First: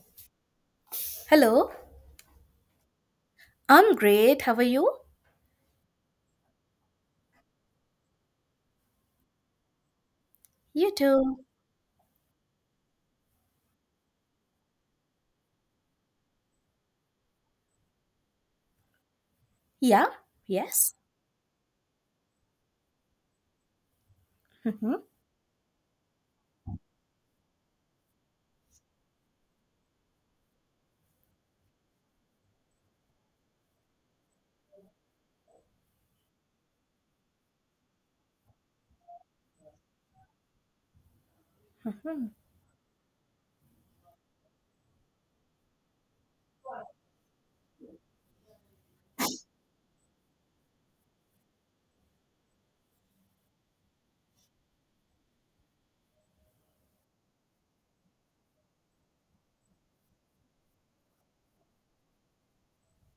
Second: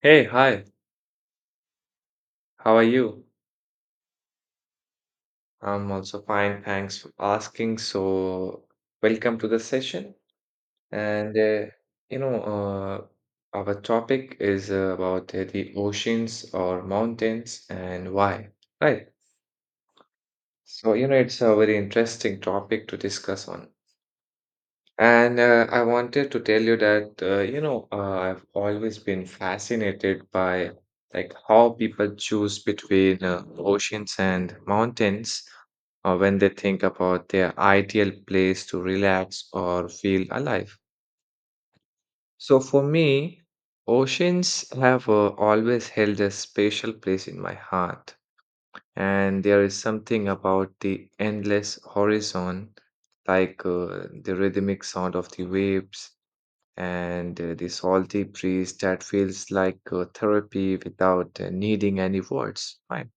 Hey, hi, Hello. how are you? I'm great. How are you? I'm also fine, thanks for asking. So, welcome to the session. You And, too. You know, uh, our topic is about the oceans or mountains and why, right? Yeah, So, yes. It's a very interesting topic to discuss on. Mhm, And I wanted to tell you that, I've always been fascinated by like how people choose between oceans and mountains when they think about their ideal place to relax or feel alive. mhm. So for me, oceans have always held a special place in my heart. And there is something about the endless horizon, like the rhythmic sound of the waves and the salty breeze that feels like therapy without needing any words. Right.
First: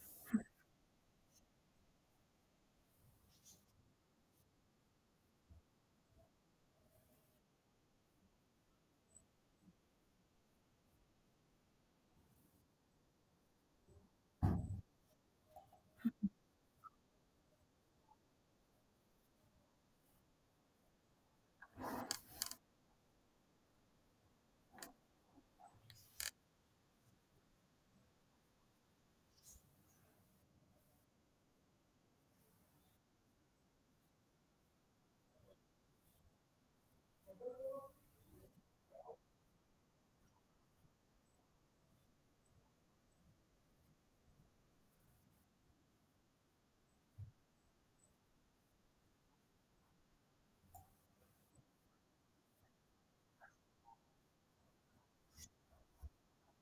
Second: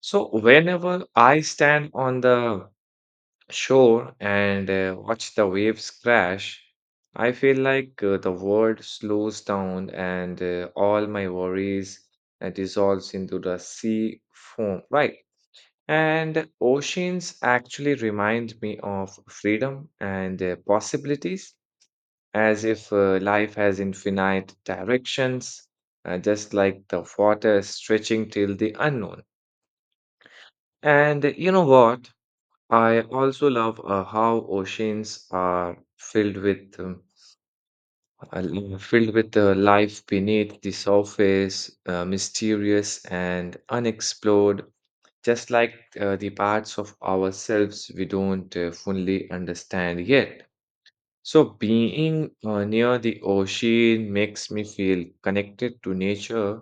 So whenever I stand on the shore and watch the waves crash, I feel like the world slows down and all my worries dissolves into the sea foam. Right. And oceans actually remind me of freedom and possibilities, as if life has infinite directions, just like the water stretching till the unknown. And you know what? I also love how oceans are filled with life beneath the surface, mysterious and unexplored, just like the parts of ourselves we don't fully understand yet. So, being near the ocean makes me feel connected to nature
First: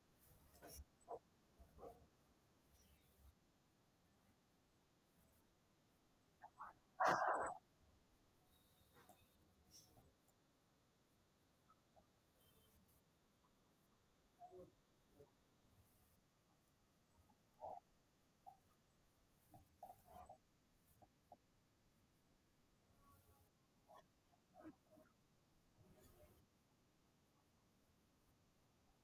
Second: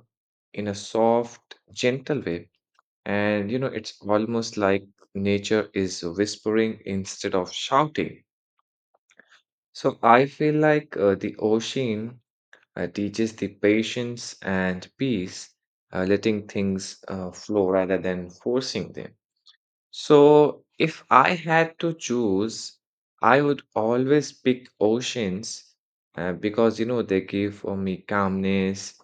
in a soft, gentle way. And it's almost like nature is whispering instead of shouting. So, I feel like the ocean teaches the patience and peace, letting things flow rather than forcing them. So, if I had to choose, I would always pick oceans because they give me calmness,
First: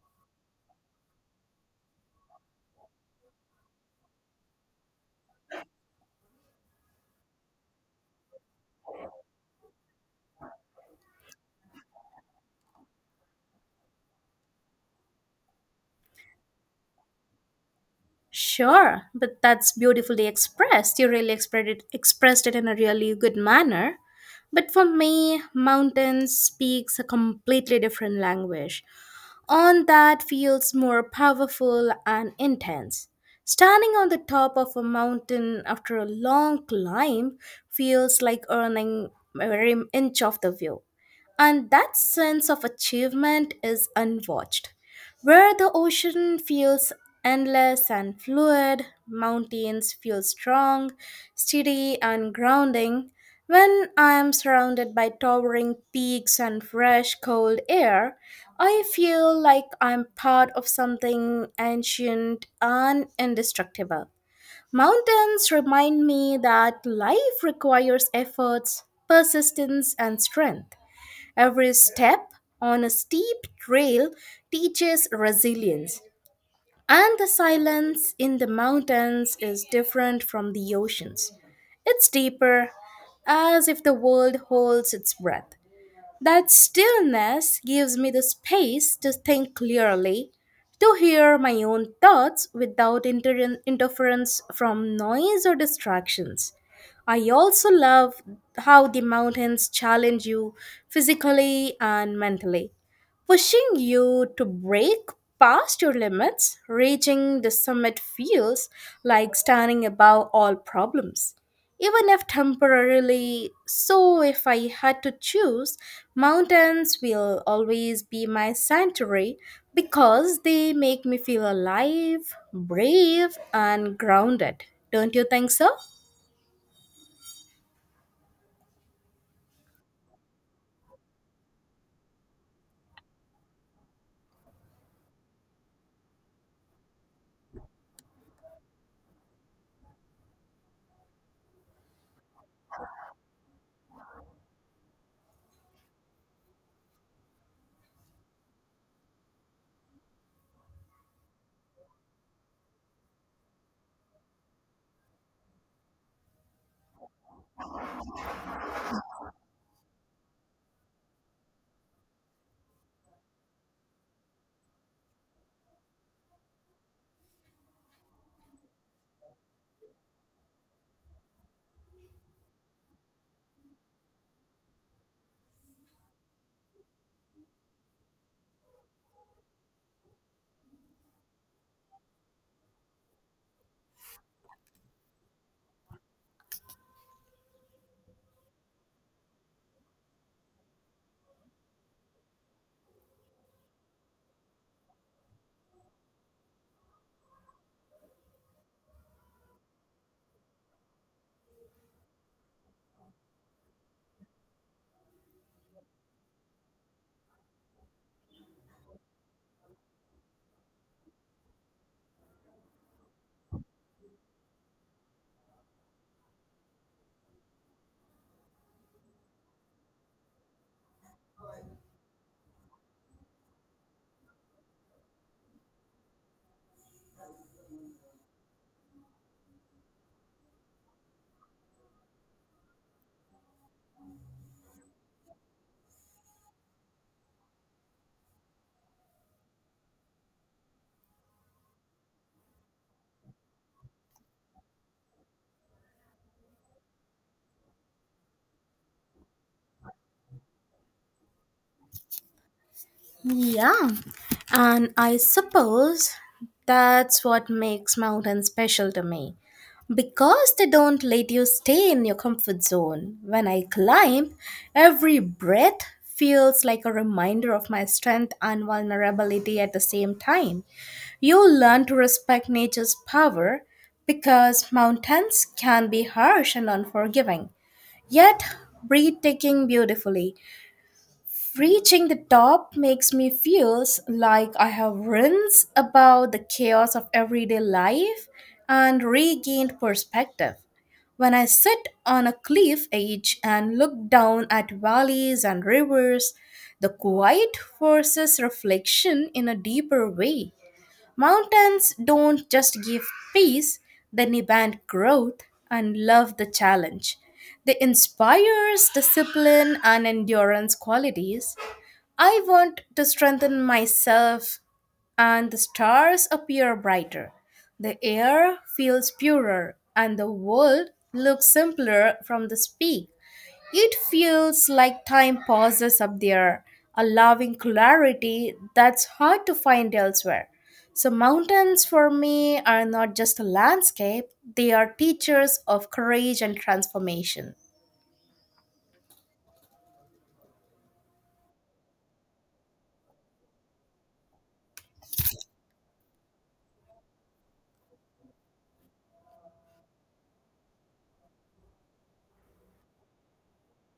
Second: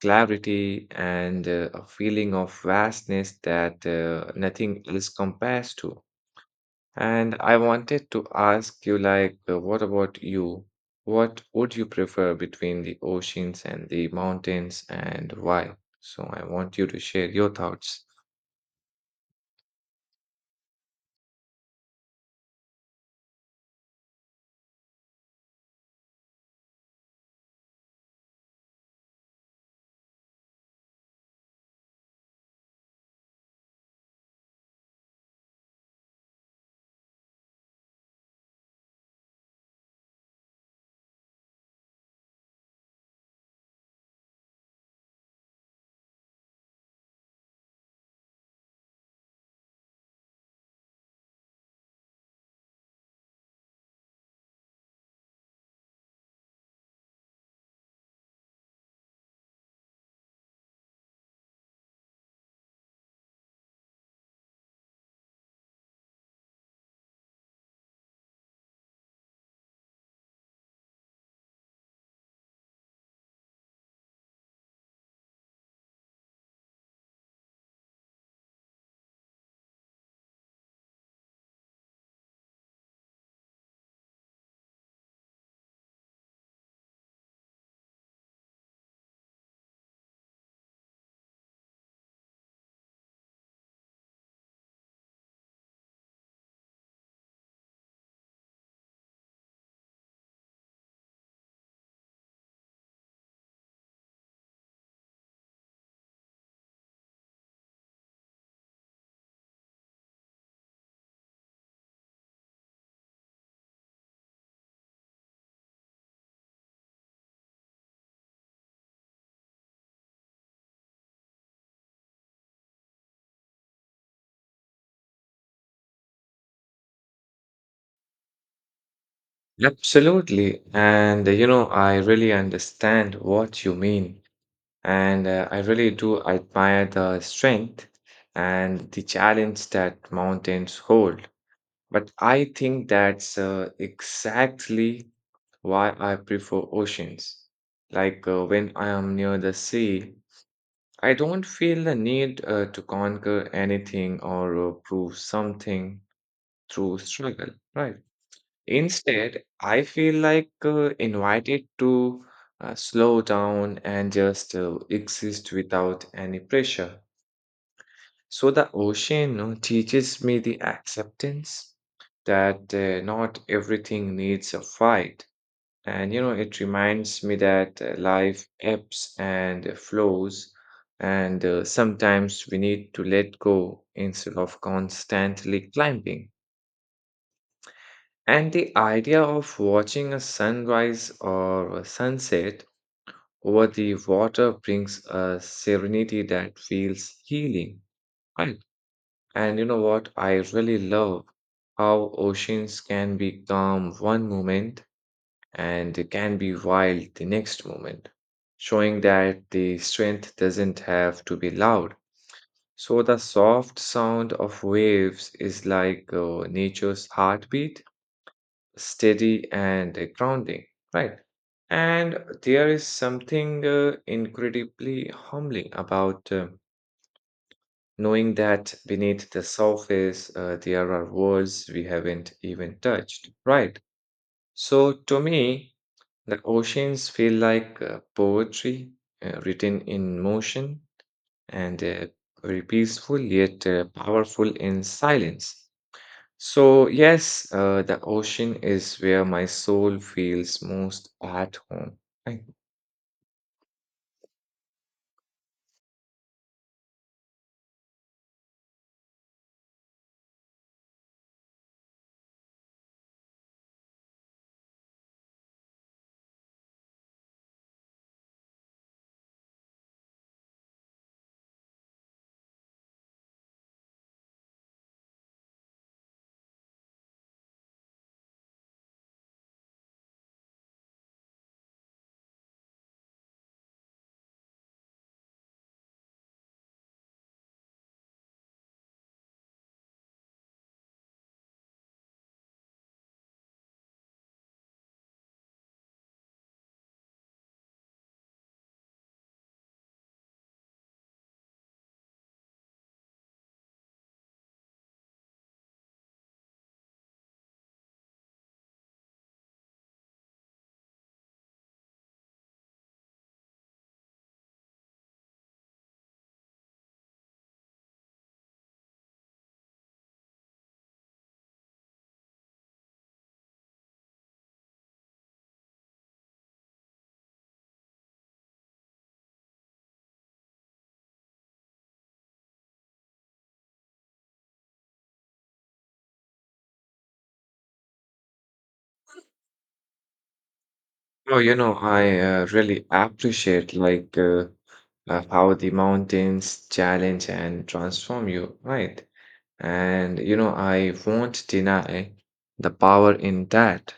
clarity, and a feeling of vastness that nothing else compares to. And I wanted to ask you, like, what about you? What would you prefer between the oceans and the mountains, and why? So, I want you to share your thoughts. Sure, but that's beautifully expressed. You really expressed it in a really good manner. But for me, mountains speaks a completely different language. On that feels more powerful and intense. Standing on the top of a mountain after a long climb feels like earning every inch of the view. And that sense of achievement is unwatched where the ocean feels endless and fluid, mountains feel strong, steady, and grounding. When I am surrounded by towering peaks and fresh, cold air, I feel like I'm part of something ancient and indestructible. Mountains remind me that life requires efforts, persistence, and strength. Every step on a steep trail teaches resilience, and the silence in the mountains is different from the oceans. It's deeper, as if the world holds its breath. That stillness gives me the space to think clearly, to hear my own thoughts without interference from noise or distractions. I also love how the mountains challenge you physically and mentally, pushing you to break past your limits. Reaching the summit feels like standing above all problems even if temporarily. So, if I had to choose, mountains will always be my sanctuary because they make me feel alive, brave, and grounded. Don't you think so? Absolutely. And, I really understand what you mean. And I really do admire the strength and the challenge that mountains hold. But I think that's exactly why I prefer oceans. Like when I am near the sea, I don't feel the need to conquer anything or prove something through struggle, right? Instead, I feel like invited to slow down and just exist without any pressure. So the ocean teaches me the acceptance that not everything needs a fight. And it reminds me that life ebbs and flows, and sometimes we need to let go instead of constantly climbing. And the idea of watching a sunrise or a sunset over the water brings a serenity that feels healing. Right. And you know what? I really love how oceans can be calm one moment and can be wild the next moment, showing that the strength doesn't have to be loud. So the soft sound of waves is like nature's heartbeat, steady and grounding, right? And there is something incredibly humbling about knowing that beneath the surface there are worlds we haven't even touched, right? So to me, the oceans feel like poetry written in motion and very peaceful yet powerful in silence. So, yes, the ocean is where my soul feels most at home. I, Yeah, and I suppose that's what makes mountains special to me. Because they don't let you stay in your comfort zone. When I climb, every breath feels like a reminder of my strength and vulnerability at the same time. You learn to respect nature's power because mountains can be harsh and unforgiving, yet breathtaking beautifully. Reaching the top makes me feel like I have rinsed about the chaos of everyday life and regained perspective. When I sit on a cliff edge and look down at valleys and rivers, the quiet forces reflection in a deeper way. Mountains don't just give peace, they demand growth and love the challenge. They inspires discipline and endurance qualities I want to strengthen myself, and the stars appear brighter. The air feels purer, and the world looks simpler from the peak. It feels like time pauses up there, allowing clarity that's hard to find elsewhere. So, mountains for me are not just a landscape, they are teachers of courage and transformation. oh, I really appreciate like how the mountains challenge and transform you, right? And I won't deny the power in that.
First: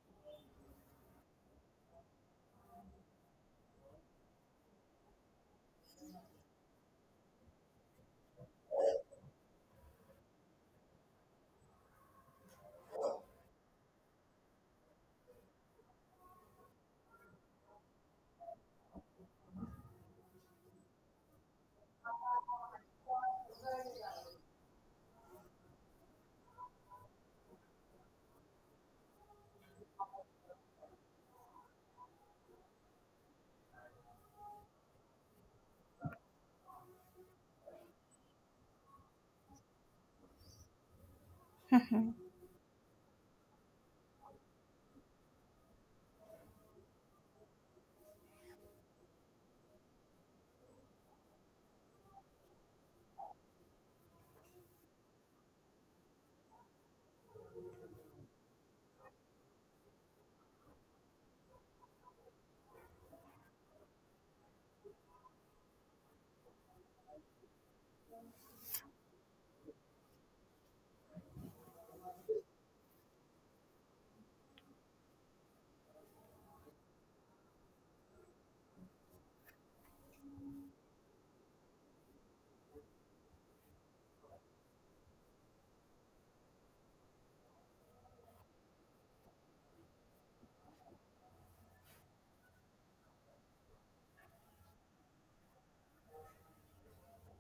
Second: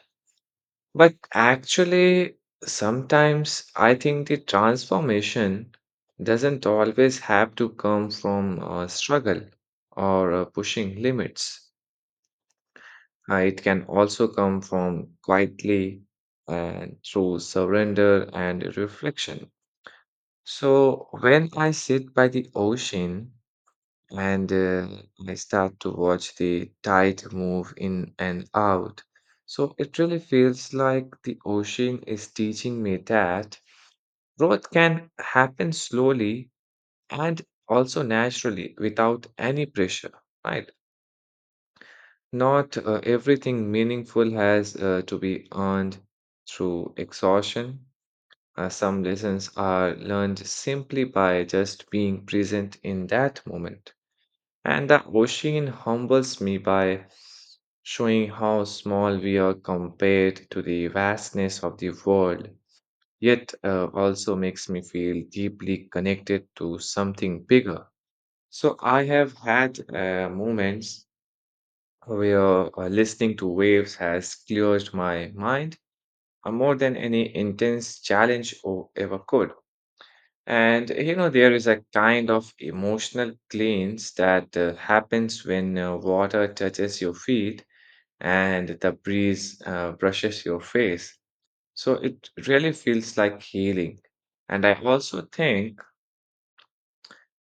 But actually, sometimes I think the transformation doesn't always have to come from struggle or pushing limits. It can also come from quietly and through surrender and reflection. So, when I sit by the ocean and I start to watch the tide move in and out, so it really feels like the ocean is teaching me that growth can happen slowly and also naturally without any pressure, right? Not everything meaningful has to be earned through exhaustion. Some lessons are learned simply by just being present in that moment. And the ocean humbles me by showing how small we are compared to the vastness of the world, yet also makes me feel deeply connected to something bigger. So I have had moments where listening to waves has cleared my mind more than any intense challenge or ever could. And there is a kind of emotional cleanse that happens when water touches your feet and the breeze brushes your face. So it really feels like healing. And I also think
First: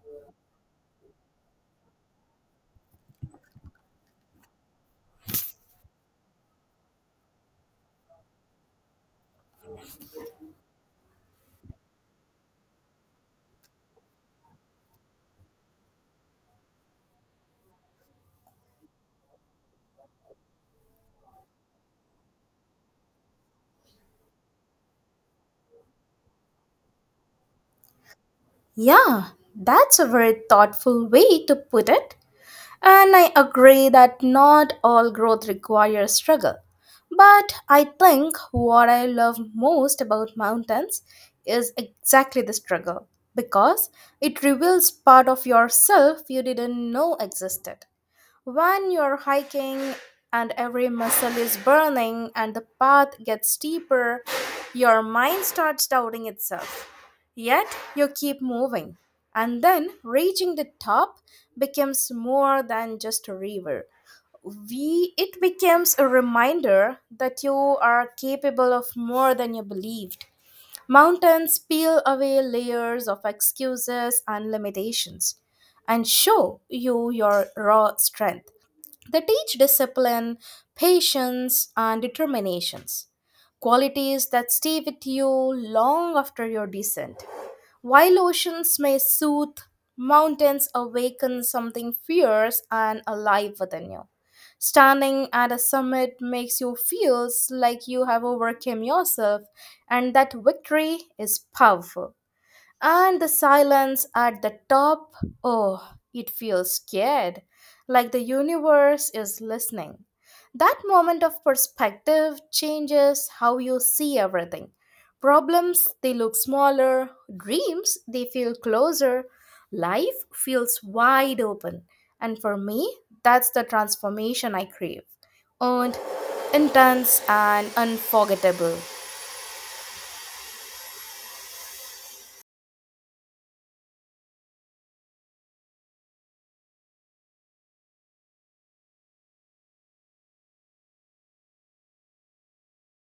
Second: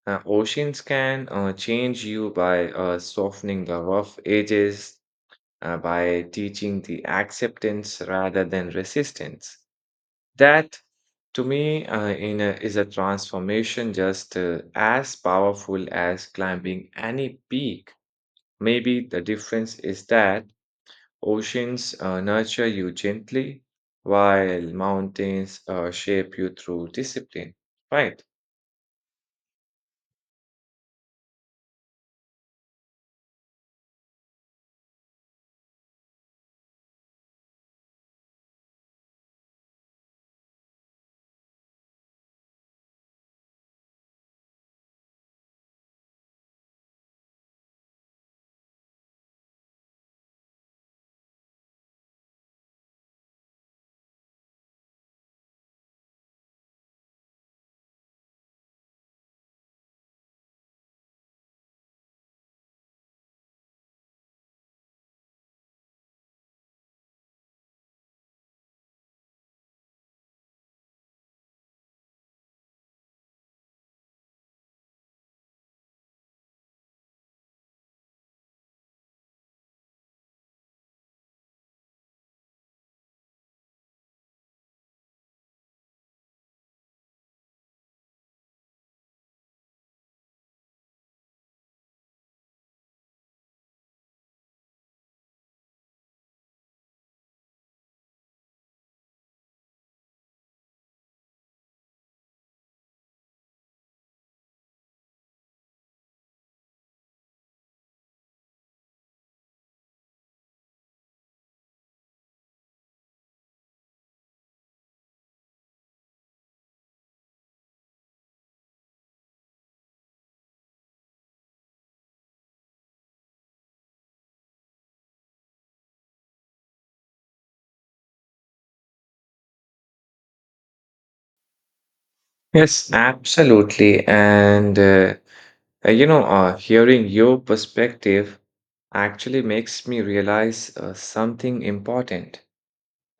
oceans can change you by softening the rough edges by teaching the acceptance rather than resistance. That, to me, is a transformation just as powerful as climbing any peak. Maybe the difference is that oceans nurture you gently, while mountains shape you through discipline. Right. Yeah, that's a very thoughtful way to put it. And I agree that not all growth requires struggle. But I think what I love most about mountains is exactly the struggle because it reveals part of yourself you didn't know existed. When you're hiking and every muscle is burning and the path gets steeper, your mind starts doubting itself. Yet you keep moving. And then reaching the top becomes more than just a river. It becomes a reminder that you are capable of more than you believed. Mountains peel away layers of excuses and limitations and show you your raw strength. They teach discipline, patience, and determinations, qualities that stay with you long after your descent. While oceans may soothe, mountains awaken something fierce and alive within you. Standing at a summit makes you feel like you have overcome yourself, and that victory is powerful. And the silence at the top, oh, it feels scared, like the universe is listening. That moment of perspective changes how you see everything. Problems, they look smaller, dreams, they feel closer, life feels wide open. And for me, that's the transformation I crave. Earned, intense, and unforgettable. Yes, absolutely. And hearing your perspective actually makes me realize something important.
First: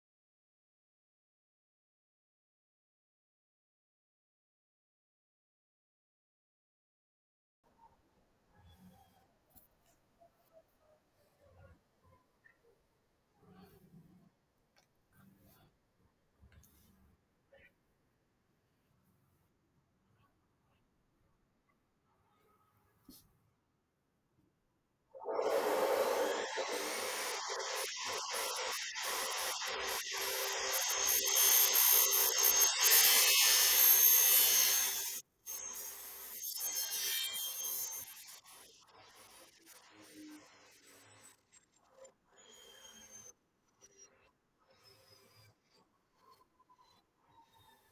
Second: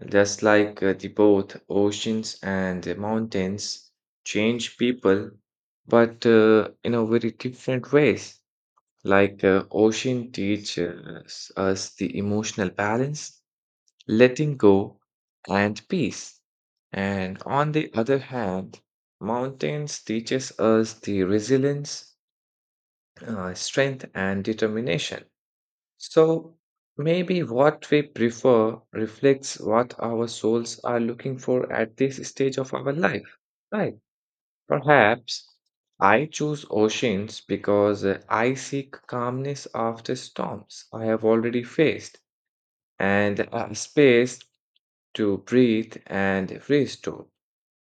Just like the both oceans and the mountains change people, but in a very different ways. Like ocean teaches us the emotional balance, letting go, and peace. And on the other hand, mountains teaches us the resilience, strength, and determination. So maybe what we prefer reflects what our souls are looking for at this stage of our life, right? Perhaps I choose oceans because I seek calmness after storms I have already faced and a space to breathe and restore.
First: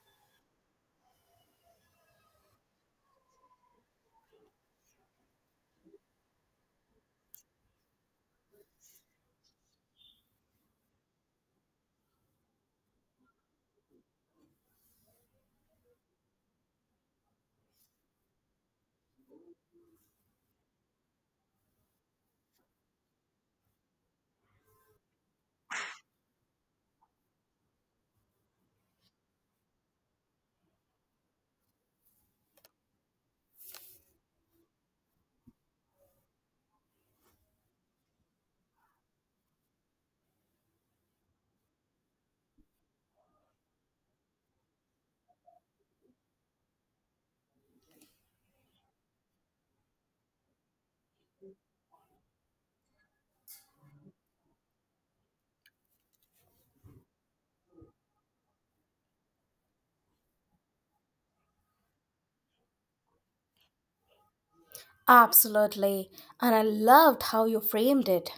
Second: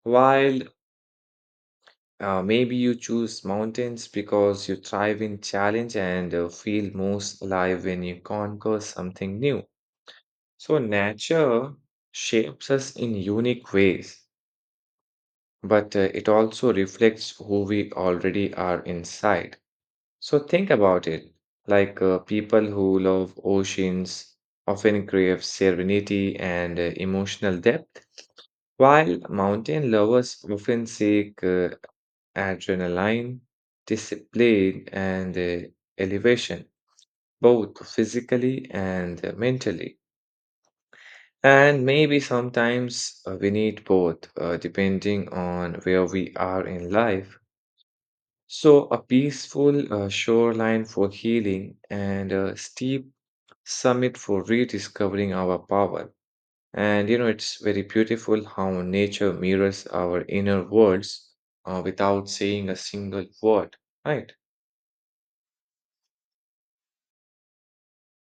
While maybe you choose mountains because you thrive in challenge and feel most alive when you conquer something new. So, nature shapes us in unique ways, but it also reflects who we already are inside. So, think about it like people who love oceans often crave serenity and emotional depth, while mountain lovers often seek adrenaline, discipline, and elevation, both physically and mentally. And maybe sometimes we need both, depending on where we are in life. So, a peaceful shoreline for healing and a steep summit for rediscovering our power. And it's very beautiful how nature mirrors our inner worlds without saying a single word, right? Absolutely. And I loved how you framed it.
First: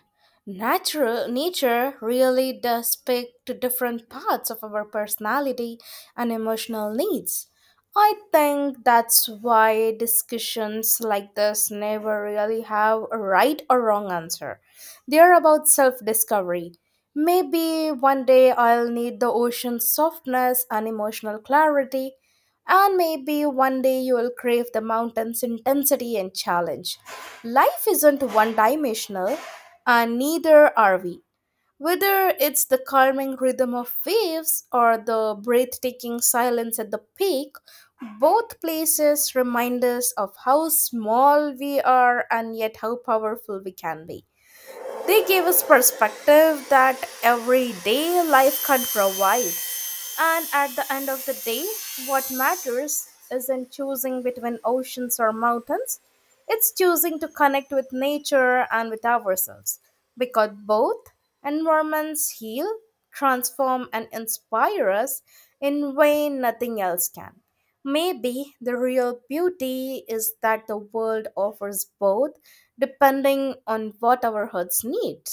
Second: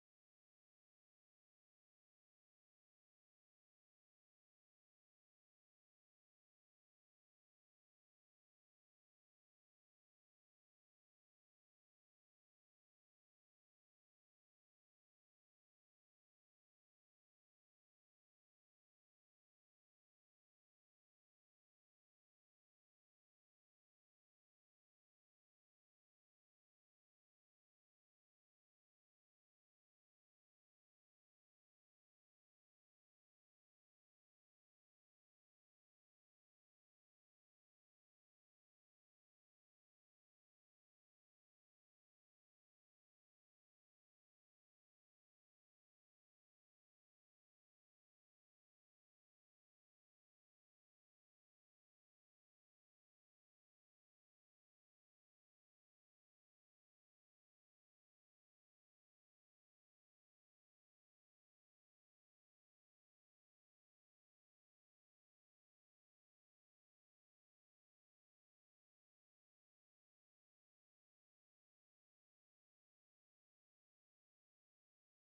Natural nature really does speak to different parts of our personality and emotional needs. I think that's why discussions like this never really have a right or wrong answer. They're about self discovery. Maybe one day I'll need the ocean's softness and emotional clarity, and maybe one day you will crave the mountain's intensity and challenge. Life isn't one dimensional, and neither are we. Whether it's the calming rhythm of waves or the breathtaking silence at the peak, both places remind us of how small we are and yet how powerful we can be. They gave us perspective that everyday life can provide. And at the end of the day, what matters isn't choosing between oceans or mountains, it's choosing to connect with nature and with ourselves. Because both environments heal, transform, and inspire us in way nothing else can. Maybe the real beauty is that the world offers both, depending on what our hearts need.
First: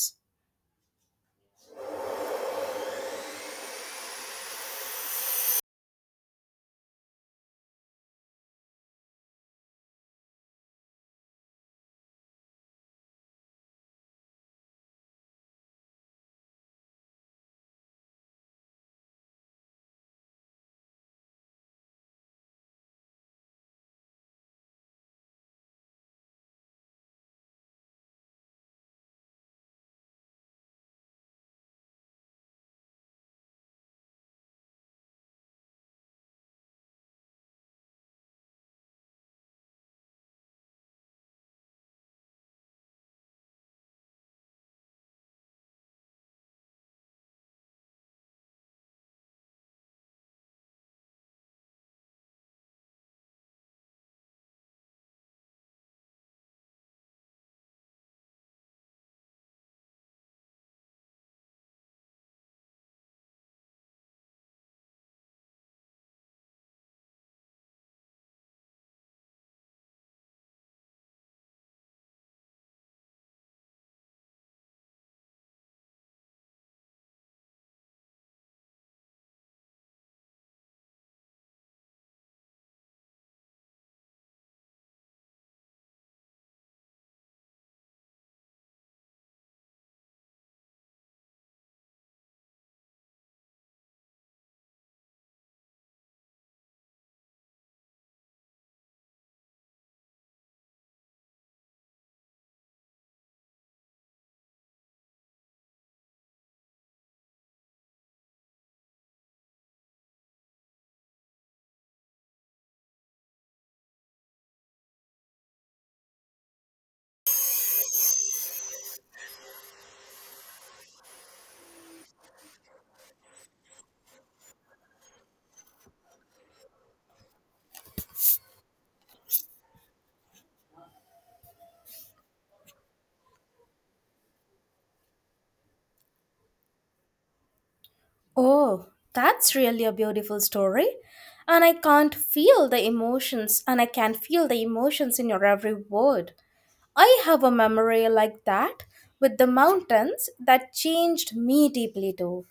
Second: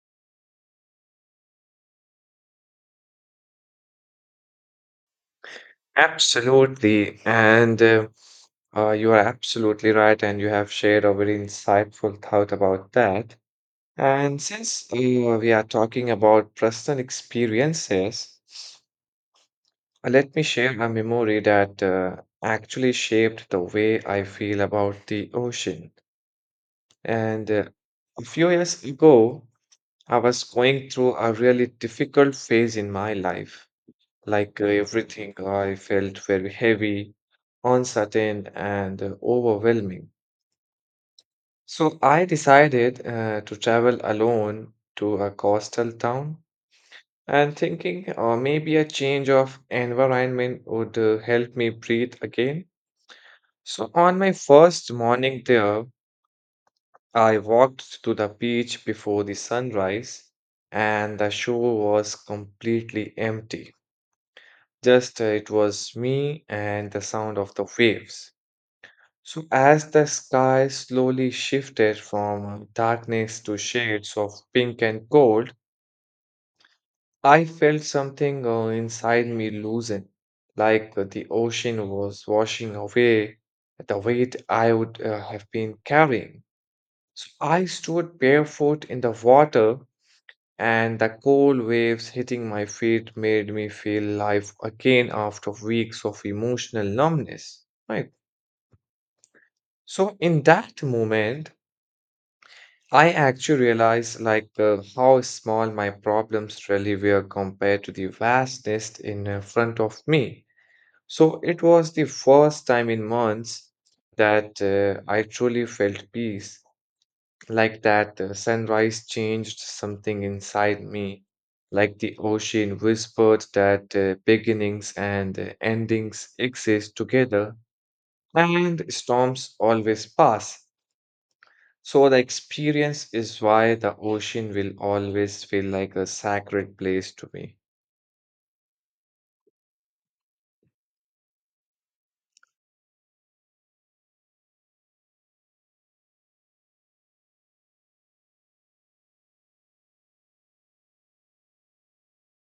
Absolutely. And you are absolutely right. And you have shared a very insightful thought about that. And since we are talking about personal experiences, let me share a memory that actually shaped the way I feel about the ocean. And a few years ago, I was going through a really difficult phase in my life. Like everything, I felt very heavy, uncertain, and overwhelming. So I decided to travel alone to a coastal town, and thinking maybe a change of environment would help me breathe again. So, on my first morning there, I walked to the beach before the sunrise, and the shore was completely empty. Just it was me and the sound of the waves. So, as the sky slowly shifted from darkness to shades of pink and gold, I felt something inside me loosen, like the ocean was washing away the weight I would have been carrying. So I stood barefoot in the water, and the cold waves hitting my feet made me feel life again after weeks of emotional numbness. Right. So in that moment, I actually realized like how small my problems really were compared to the vastness in front of me. So it was the first time in months that I truly felt peace, like that sunrise changed something inside me, like the ocean whispered that beginnings and endings exist together, and storms always pass. So the experience is why the ocean will always feel like a sacred place to me. Oh, that's really a beautiful story. And I can't feel the emotions, and I can feel the emotions in your every word. I have a memory like that with the mountains that changed me deeply too.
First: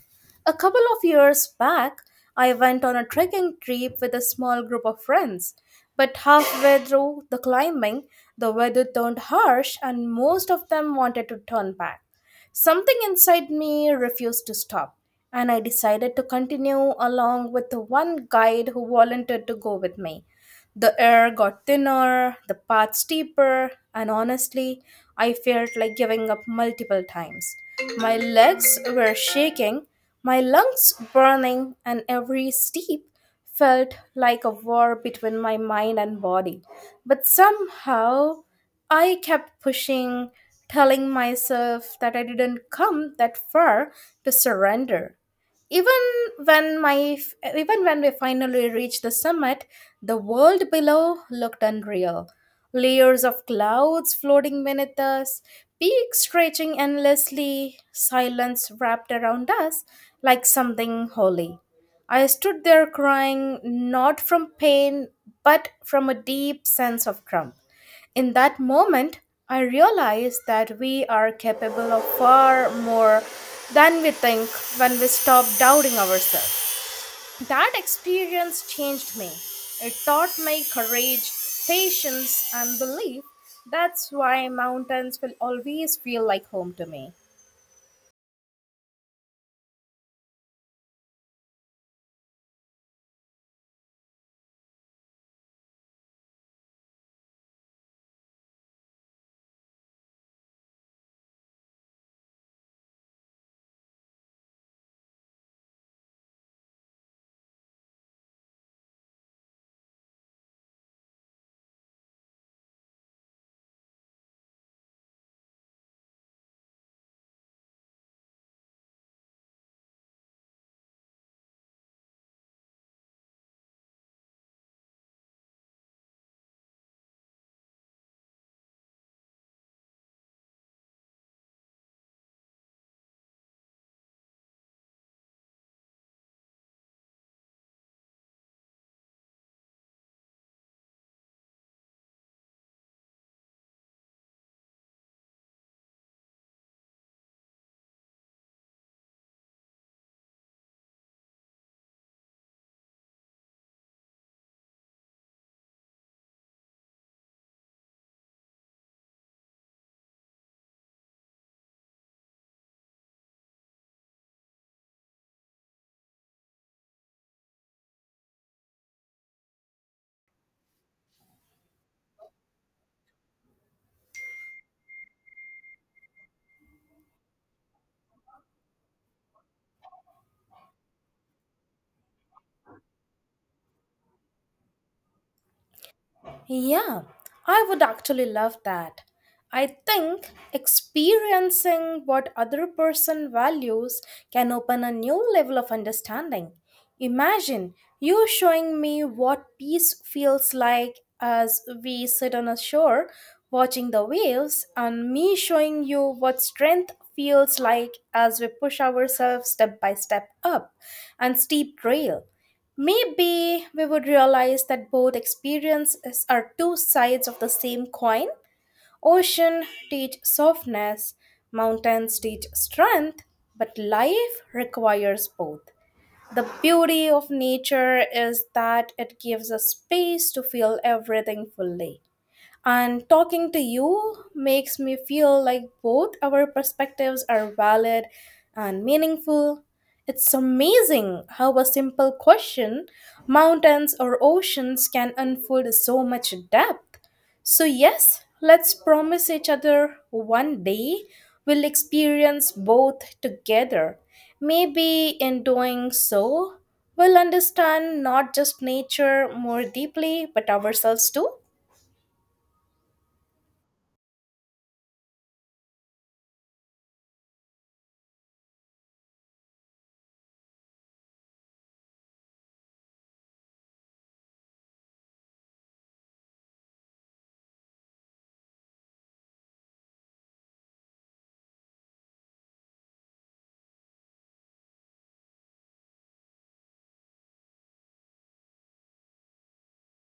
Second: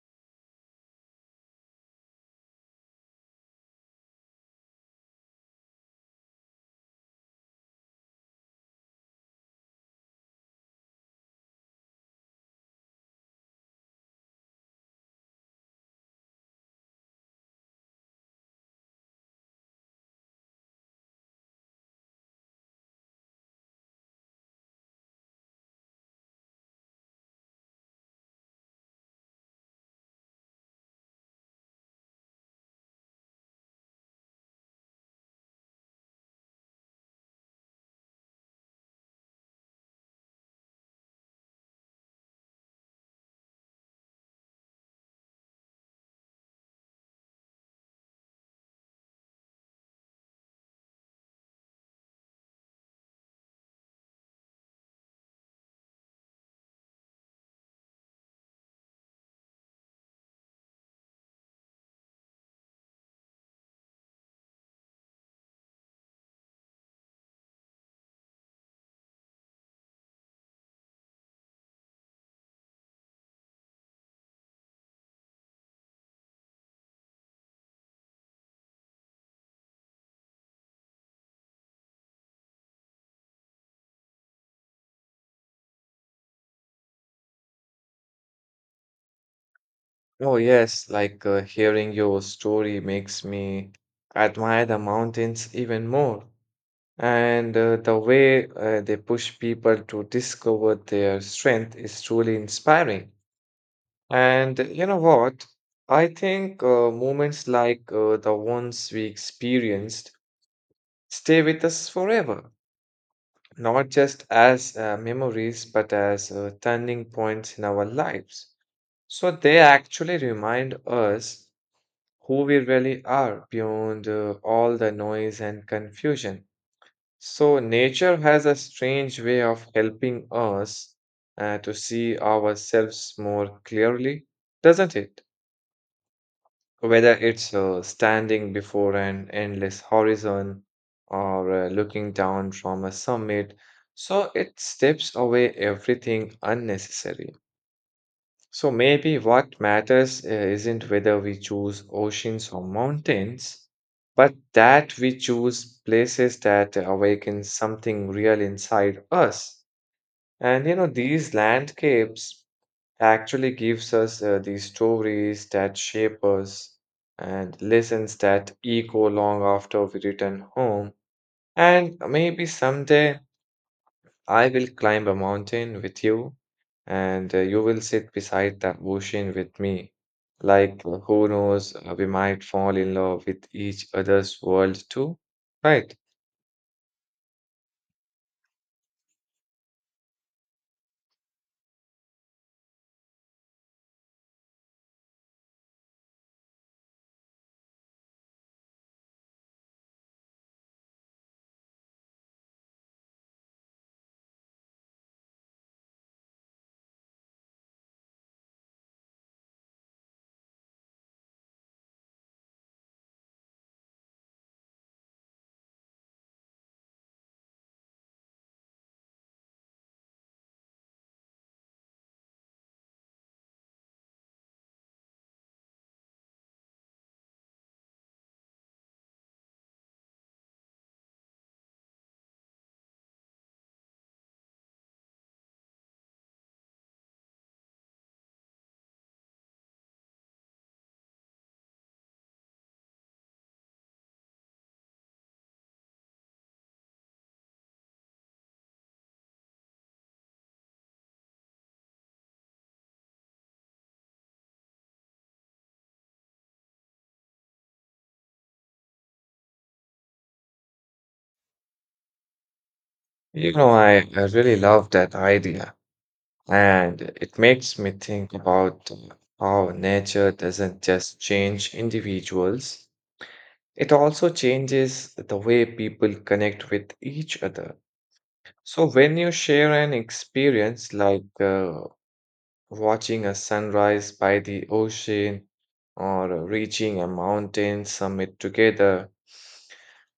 A couple of years back, I went on a trekking trip with a small group of friends. But halfway through the climbing, the weather turned harsh and most of them wanted to turn back. Something inside me refused to stop, and I decided to continue along with the one guide who volunteered to go with me. The air got thinner, the path steeper, and honestly, I felt like giving up multiple times. My legs were shaking, my lungs burning, and every steep felt like a war between my mind and body. But somehow, I kept pushing, telling myself that I didn't come that far to surrender even when my even when we finally reached the summit, the world below looked unreal, layers of clouds floating beneath us, peaks stretching endlessly, silence wrapped around us like something holy. I stood there crying not from pain but from a deep sense of crump. In that moment, I realized that we are capable of far more than we think when we stop doubting ourselves. That experience changed me. It taught me courage, patience, and belief. That's why mountains will always feel like home to me. Oh, yes, like hearing your story makes me admire the mountains even more. And the way they push people to discover their strength is truly inspiring. And you know what? I think moments like the ones we experienced stay with us forever, not just as memories, but as turning points in our lives. So they actually remind us who we really are beyond all the noise and confusion. So, nature has a strange way of helping us to see ourselves more clearly, doesn't it? Whether it's standing before an endless horizon or looking down from a summit, so it steps away everything unnecessary. So maybe what matters isn't whether we choose oceans or mountains, but that we choose places that awaken something real inside us. And you know, these landscapes actually gives us these stories that shape us and lessons that echo long after we return home. And maybe someday I will climb a mountain with you, and you will sit beside the ocean with me. Like, who knows, we might fall in love with each other's world too, right? Yeah, I would actually love that. I think experiencing what other person values can open a new level of understanding. Imagine you showing me what peace feels like as we sit on a shore watching the waves and me showing you what strength feels like as we push ourselves step by step up and steep trail. Maybe we would realize that both experiences are two sides of the same coin. Ocean teach softness, mountains teach strength, but life requires both. The beauty of nature is that it gives us space to feel everything fully. And talking to you makes me feel like both our perspectives are valid and meaningful. It's amazing how a simple question, mountains or oceans, can unfold so much depth. So, yes, let's promise each other one day we'll experience both together. Maybe in doing so, we'll understand not just nature more deeply, but ourselves too. You know, I really love that idea, and it makes me think about how nature doesn't just change individuals, it also changes the way people connect with each other. So when you share an experience like watching a sunrise by the ocean or reaching a mountain summit together.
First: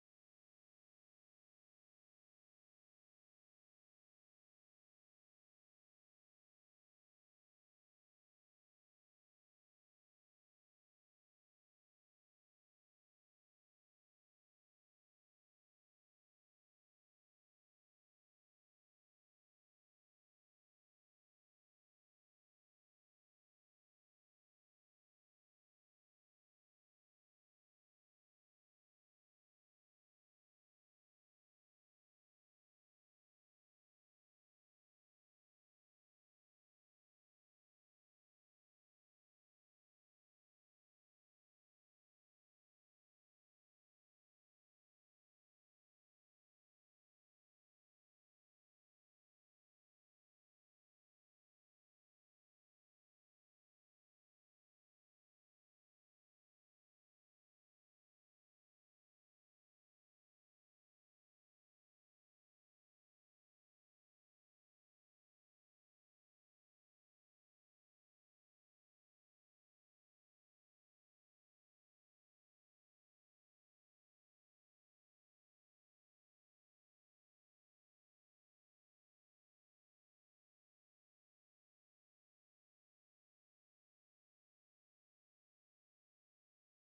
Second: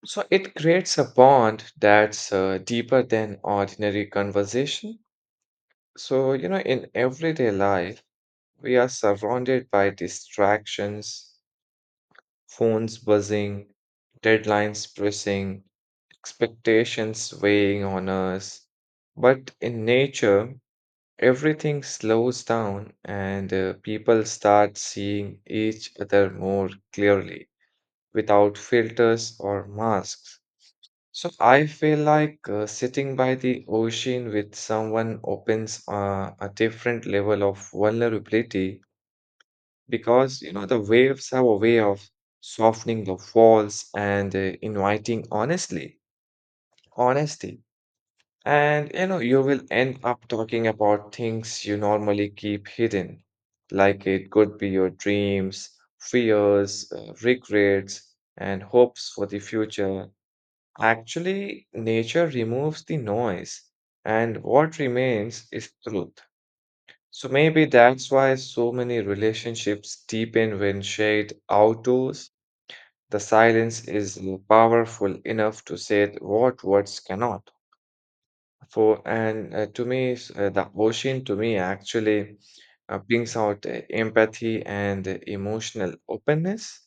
So it creates a bond that's deeper than ordinary conversation. So, you know, in everyday life, we are surrounded by distractions, phones buzzing, deadlines pressing, expectations weighing on us. But in nature, everything slows down and people start seeing each other more clearly without filters or masks. So I feel like sitting by the ocean with someone opens a different level of vulnerability because you know the waves have a way of softening the walls and inviting honestly honesty. And you know, you will end up talking about things you normally keep hidden, like it could be your dreams, fears, regrets, and hopes for the future. Actually, nature removes the noise, and what remains is truth. So maybe that's why so many relationships deepen when shared outdoors. The silence is powerful enough to say what words cannot. For and the ocean to me actually brings out empathy and emotional openness,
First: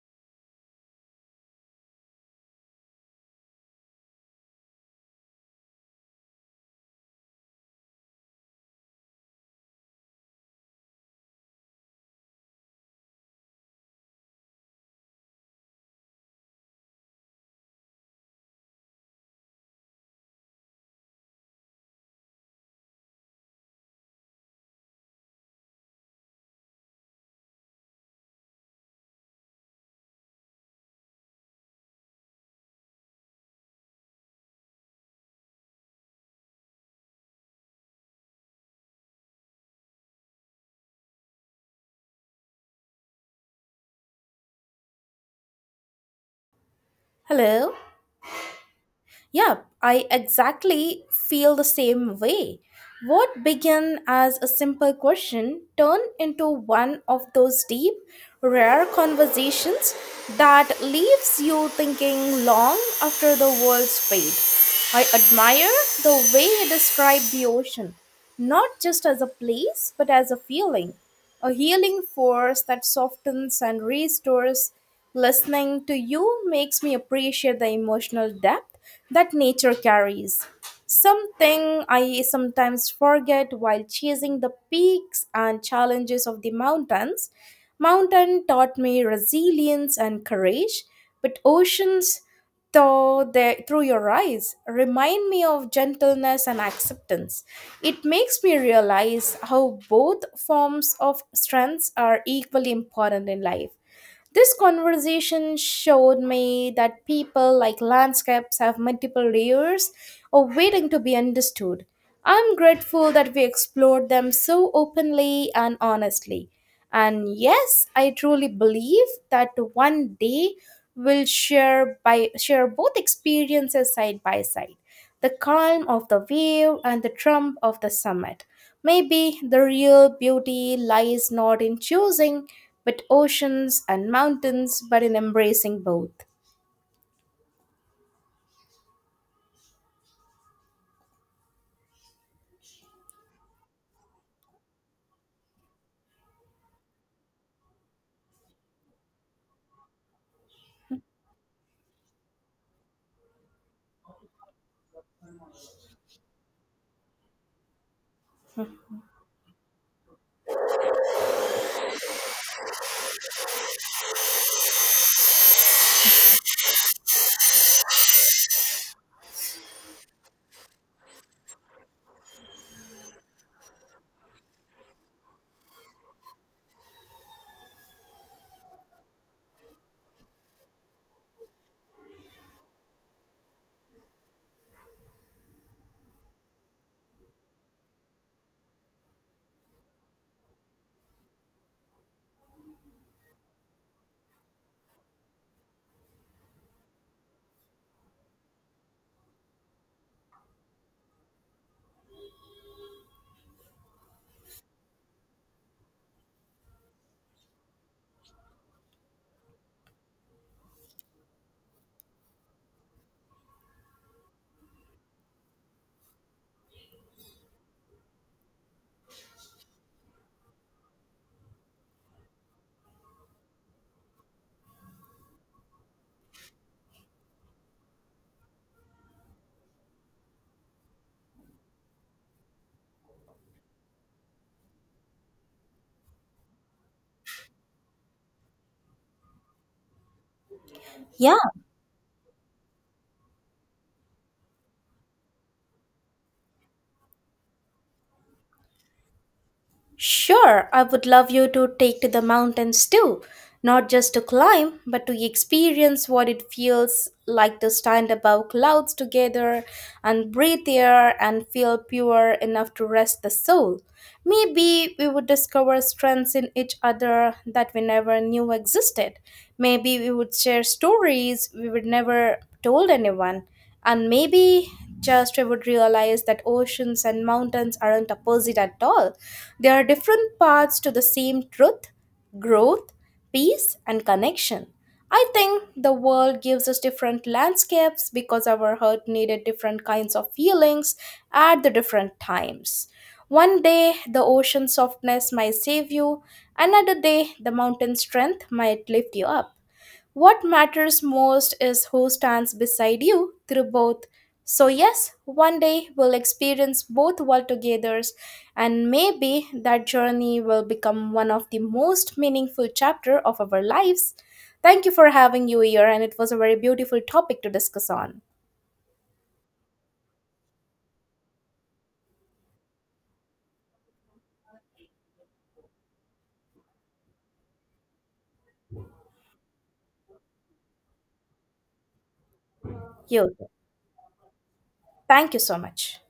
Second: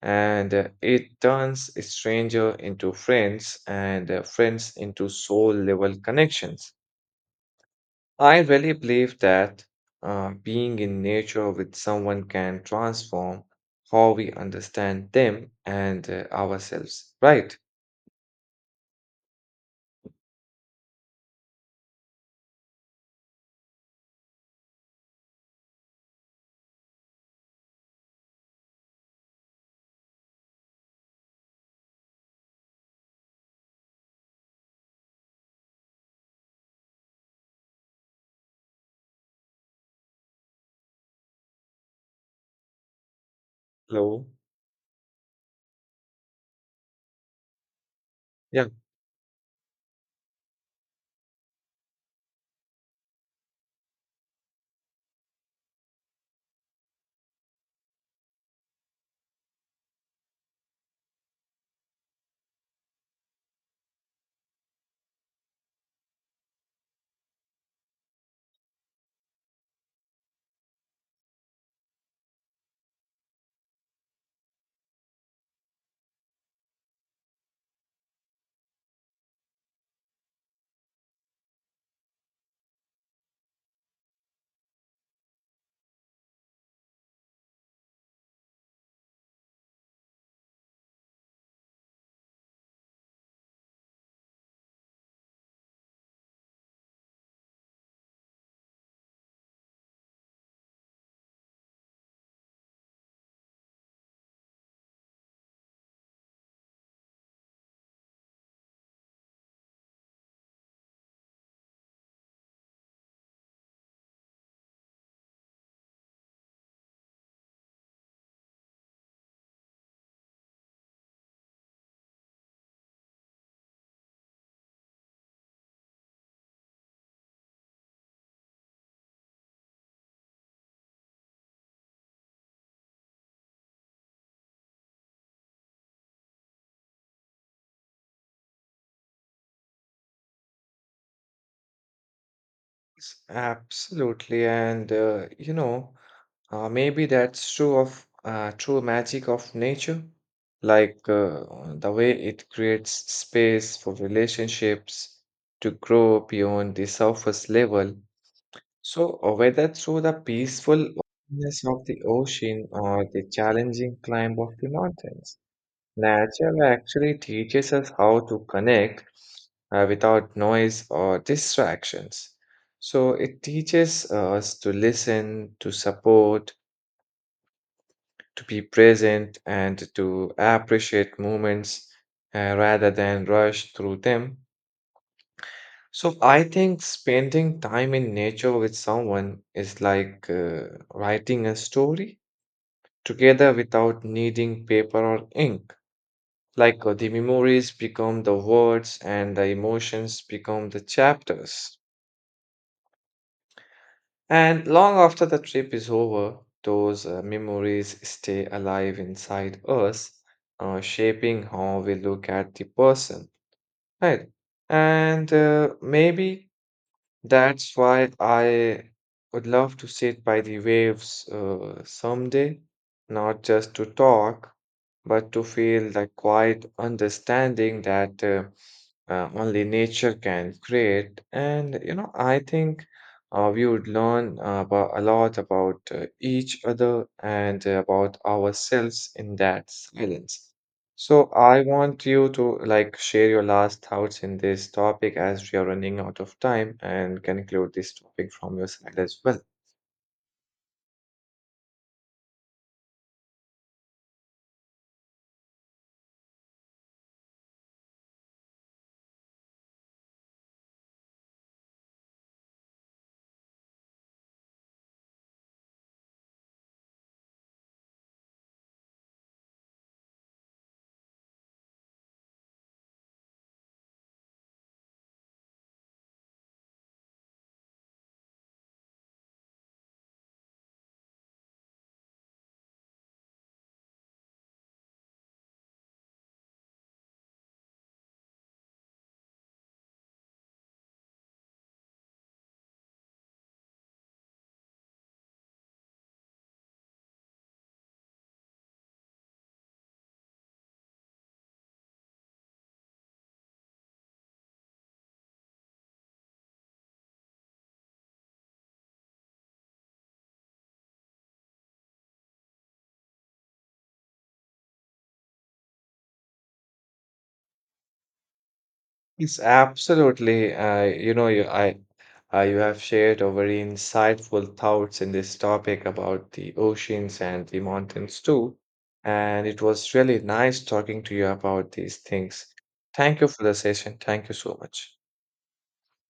and it turns a stranger into friends and friends into soul level connections. I really believe that being in nature with someone can transform how we understand them and ourselves, right? Hello. Hello. Yeah. Yeah, I exactly feel the same way. What began as a simple question turned into one of those deep, rare conversations that leaves you thinking long after the world's fade. I admire the way you describe the ocean, not just as a place, but as a feeling, a healing force that softens and restores. Listening to you makes me appreciate the emotional depth that nature carries. Something I sometimes forget while chasing the peaks and challenges of the mountains. Mountain taught me resilience and courage, but oceans, though they, through your eyes remind me of gentleness and acceptance. It makes me realize how both forms of strengths are equally important in life. This conversation showed me that people, like landscapes, have multiple layers of waiting to be understood. I'm grateful that we explored them so openly and honestly. And yes, I truly believe that one day we'll share both experiences side by side, the calm of the wave and the trump of the summit. Maybe the real beauty lies not in choosing but oceans and mountains, but in embracing both. Absolutely, and you know, maybe that's true of true magic of nature, like the way it creates space for relationships to grow beyond the surface level. So, whether through the peacefulness of the ocean or the challenging climb of the mountains. Nature actually teaches us how to connect without noise or distractions. So it teaches us to listen, to support, to be present, and to appreciate moments rather than rush through them. So I think spending time in nature with someone is like writing a story together without needing paper or ink. Like the memories become the words and the emotions become the chapters. And long after the trip is over, those memories stay alive inside us, shaping how we look at the person, right? And maybe that's why I would love to sit by the waves someday, not just to talk, but to feel the quiet understanding that. Only nature can create. And you know, I think we would learn about a lot about each other and about ourselves in that silence. So Yeah, I want you to like share your last thoughts in this topic as we are running out of time and conclude this topic from your side as well. sure, I would love you to take to the mountains too, not just to climb, but to experience what it feels like to stand above clouds together and breathe air and feel pure enough to rest the soul. Maybe we would discover strengths in each other that we never knew existed. Maybe we would share stories we would never told anyone. And maybe just I would realize that oceans and mountains aren't opposite at all. They are different paths to the same truth, growth, peace, and connection. I think the world gives us different landscapes because our heart needed different kinds of feelings at the different times. One day, the ocean softness might save you, another day, the mountain strength might lift you up. What matters most is who stands beside you through both. So, yes, one day we'll experience both world together, and maybe that journey will become one of the most meaningful chapter of our lives. Thank you for having you here, and it was a very beautiful topic to discuss on. Yes, absolutely. I, you know, you, I, you have shared a very insightful thoughts in this topic about the oceans and the mountains too. And it was really nice talking to you about these things. Thank you You, for the session. Thank you so much. thank you so much.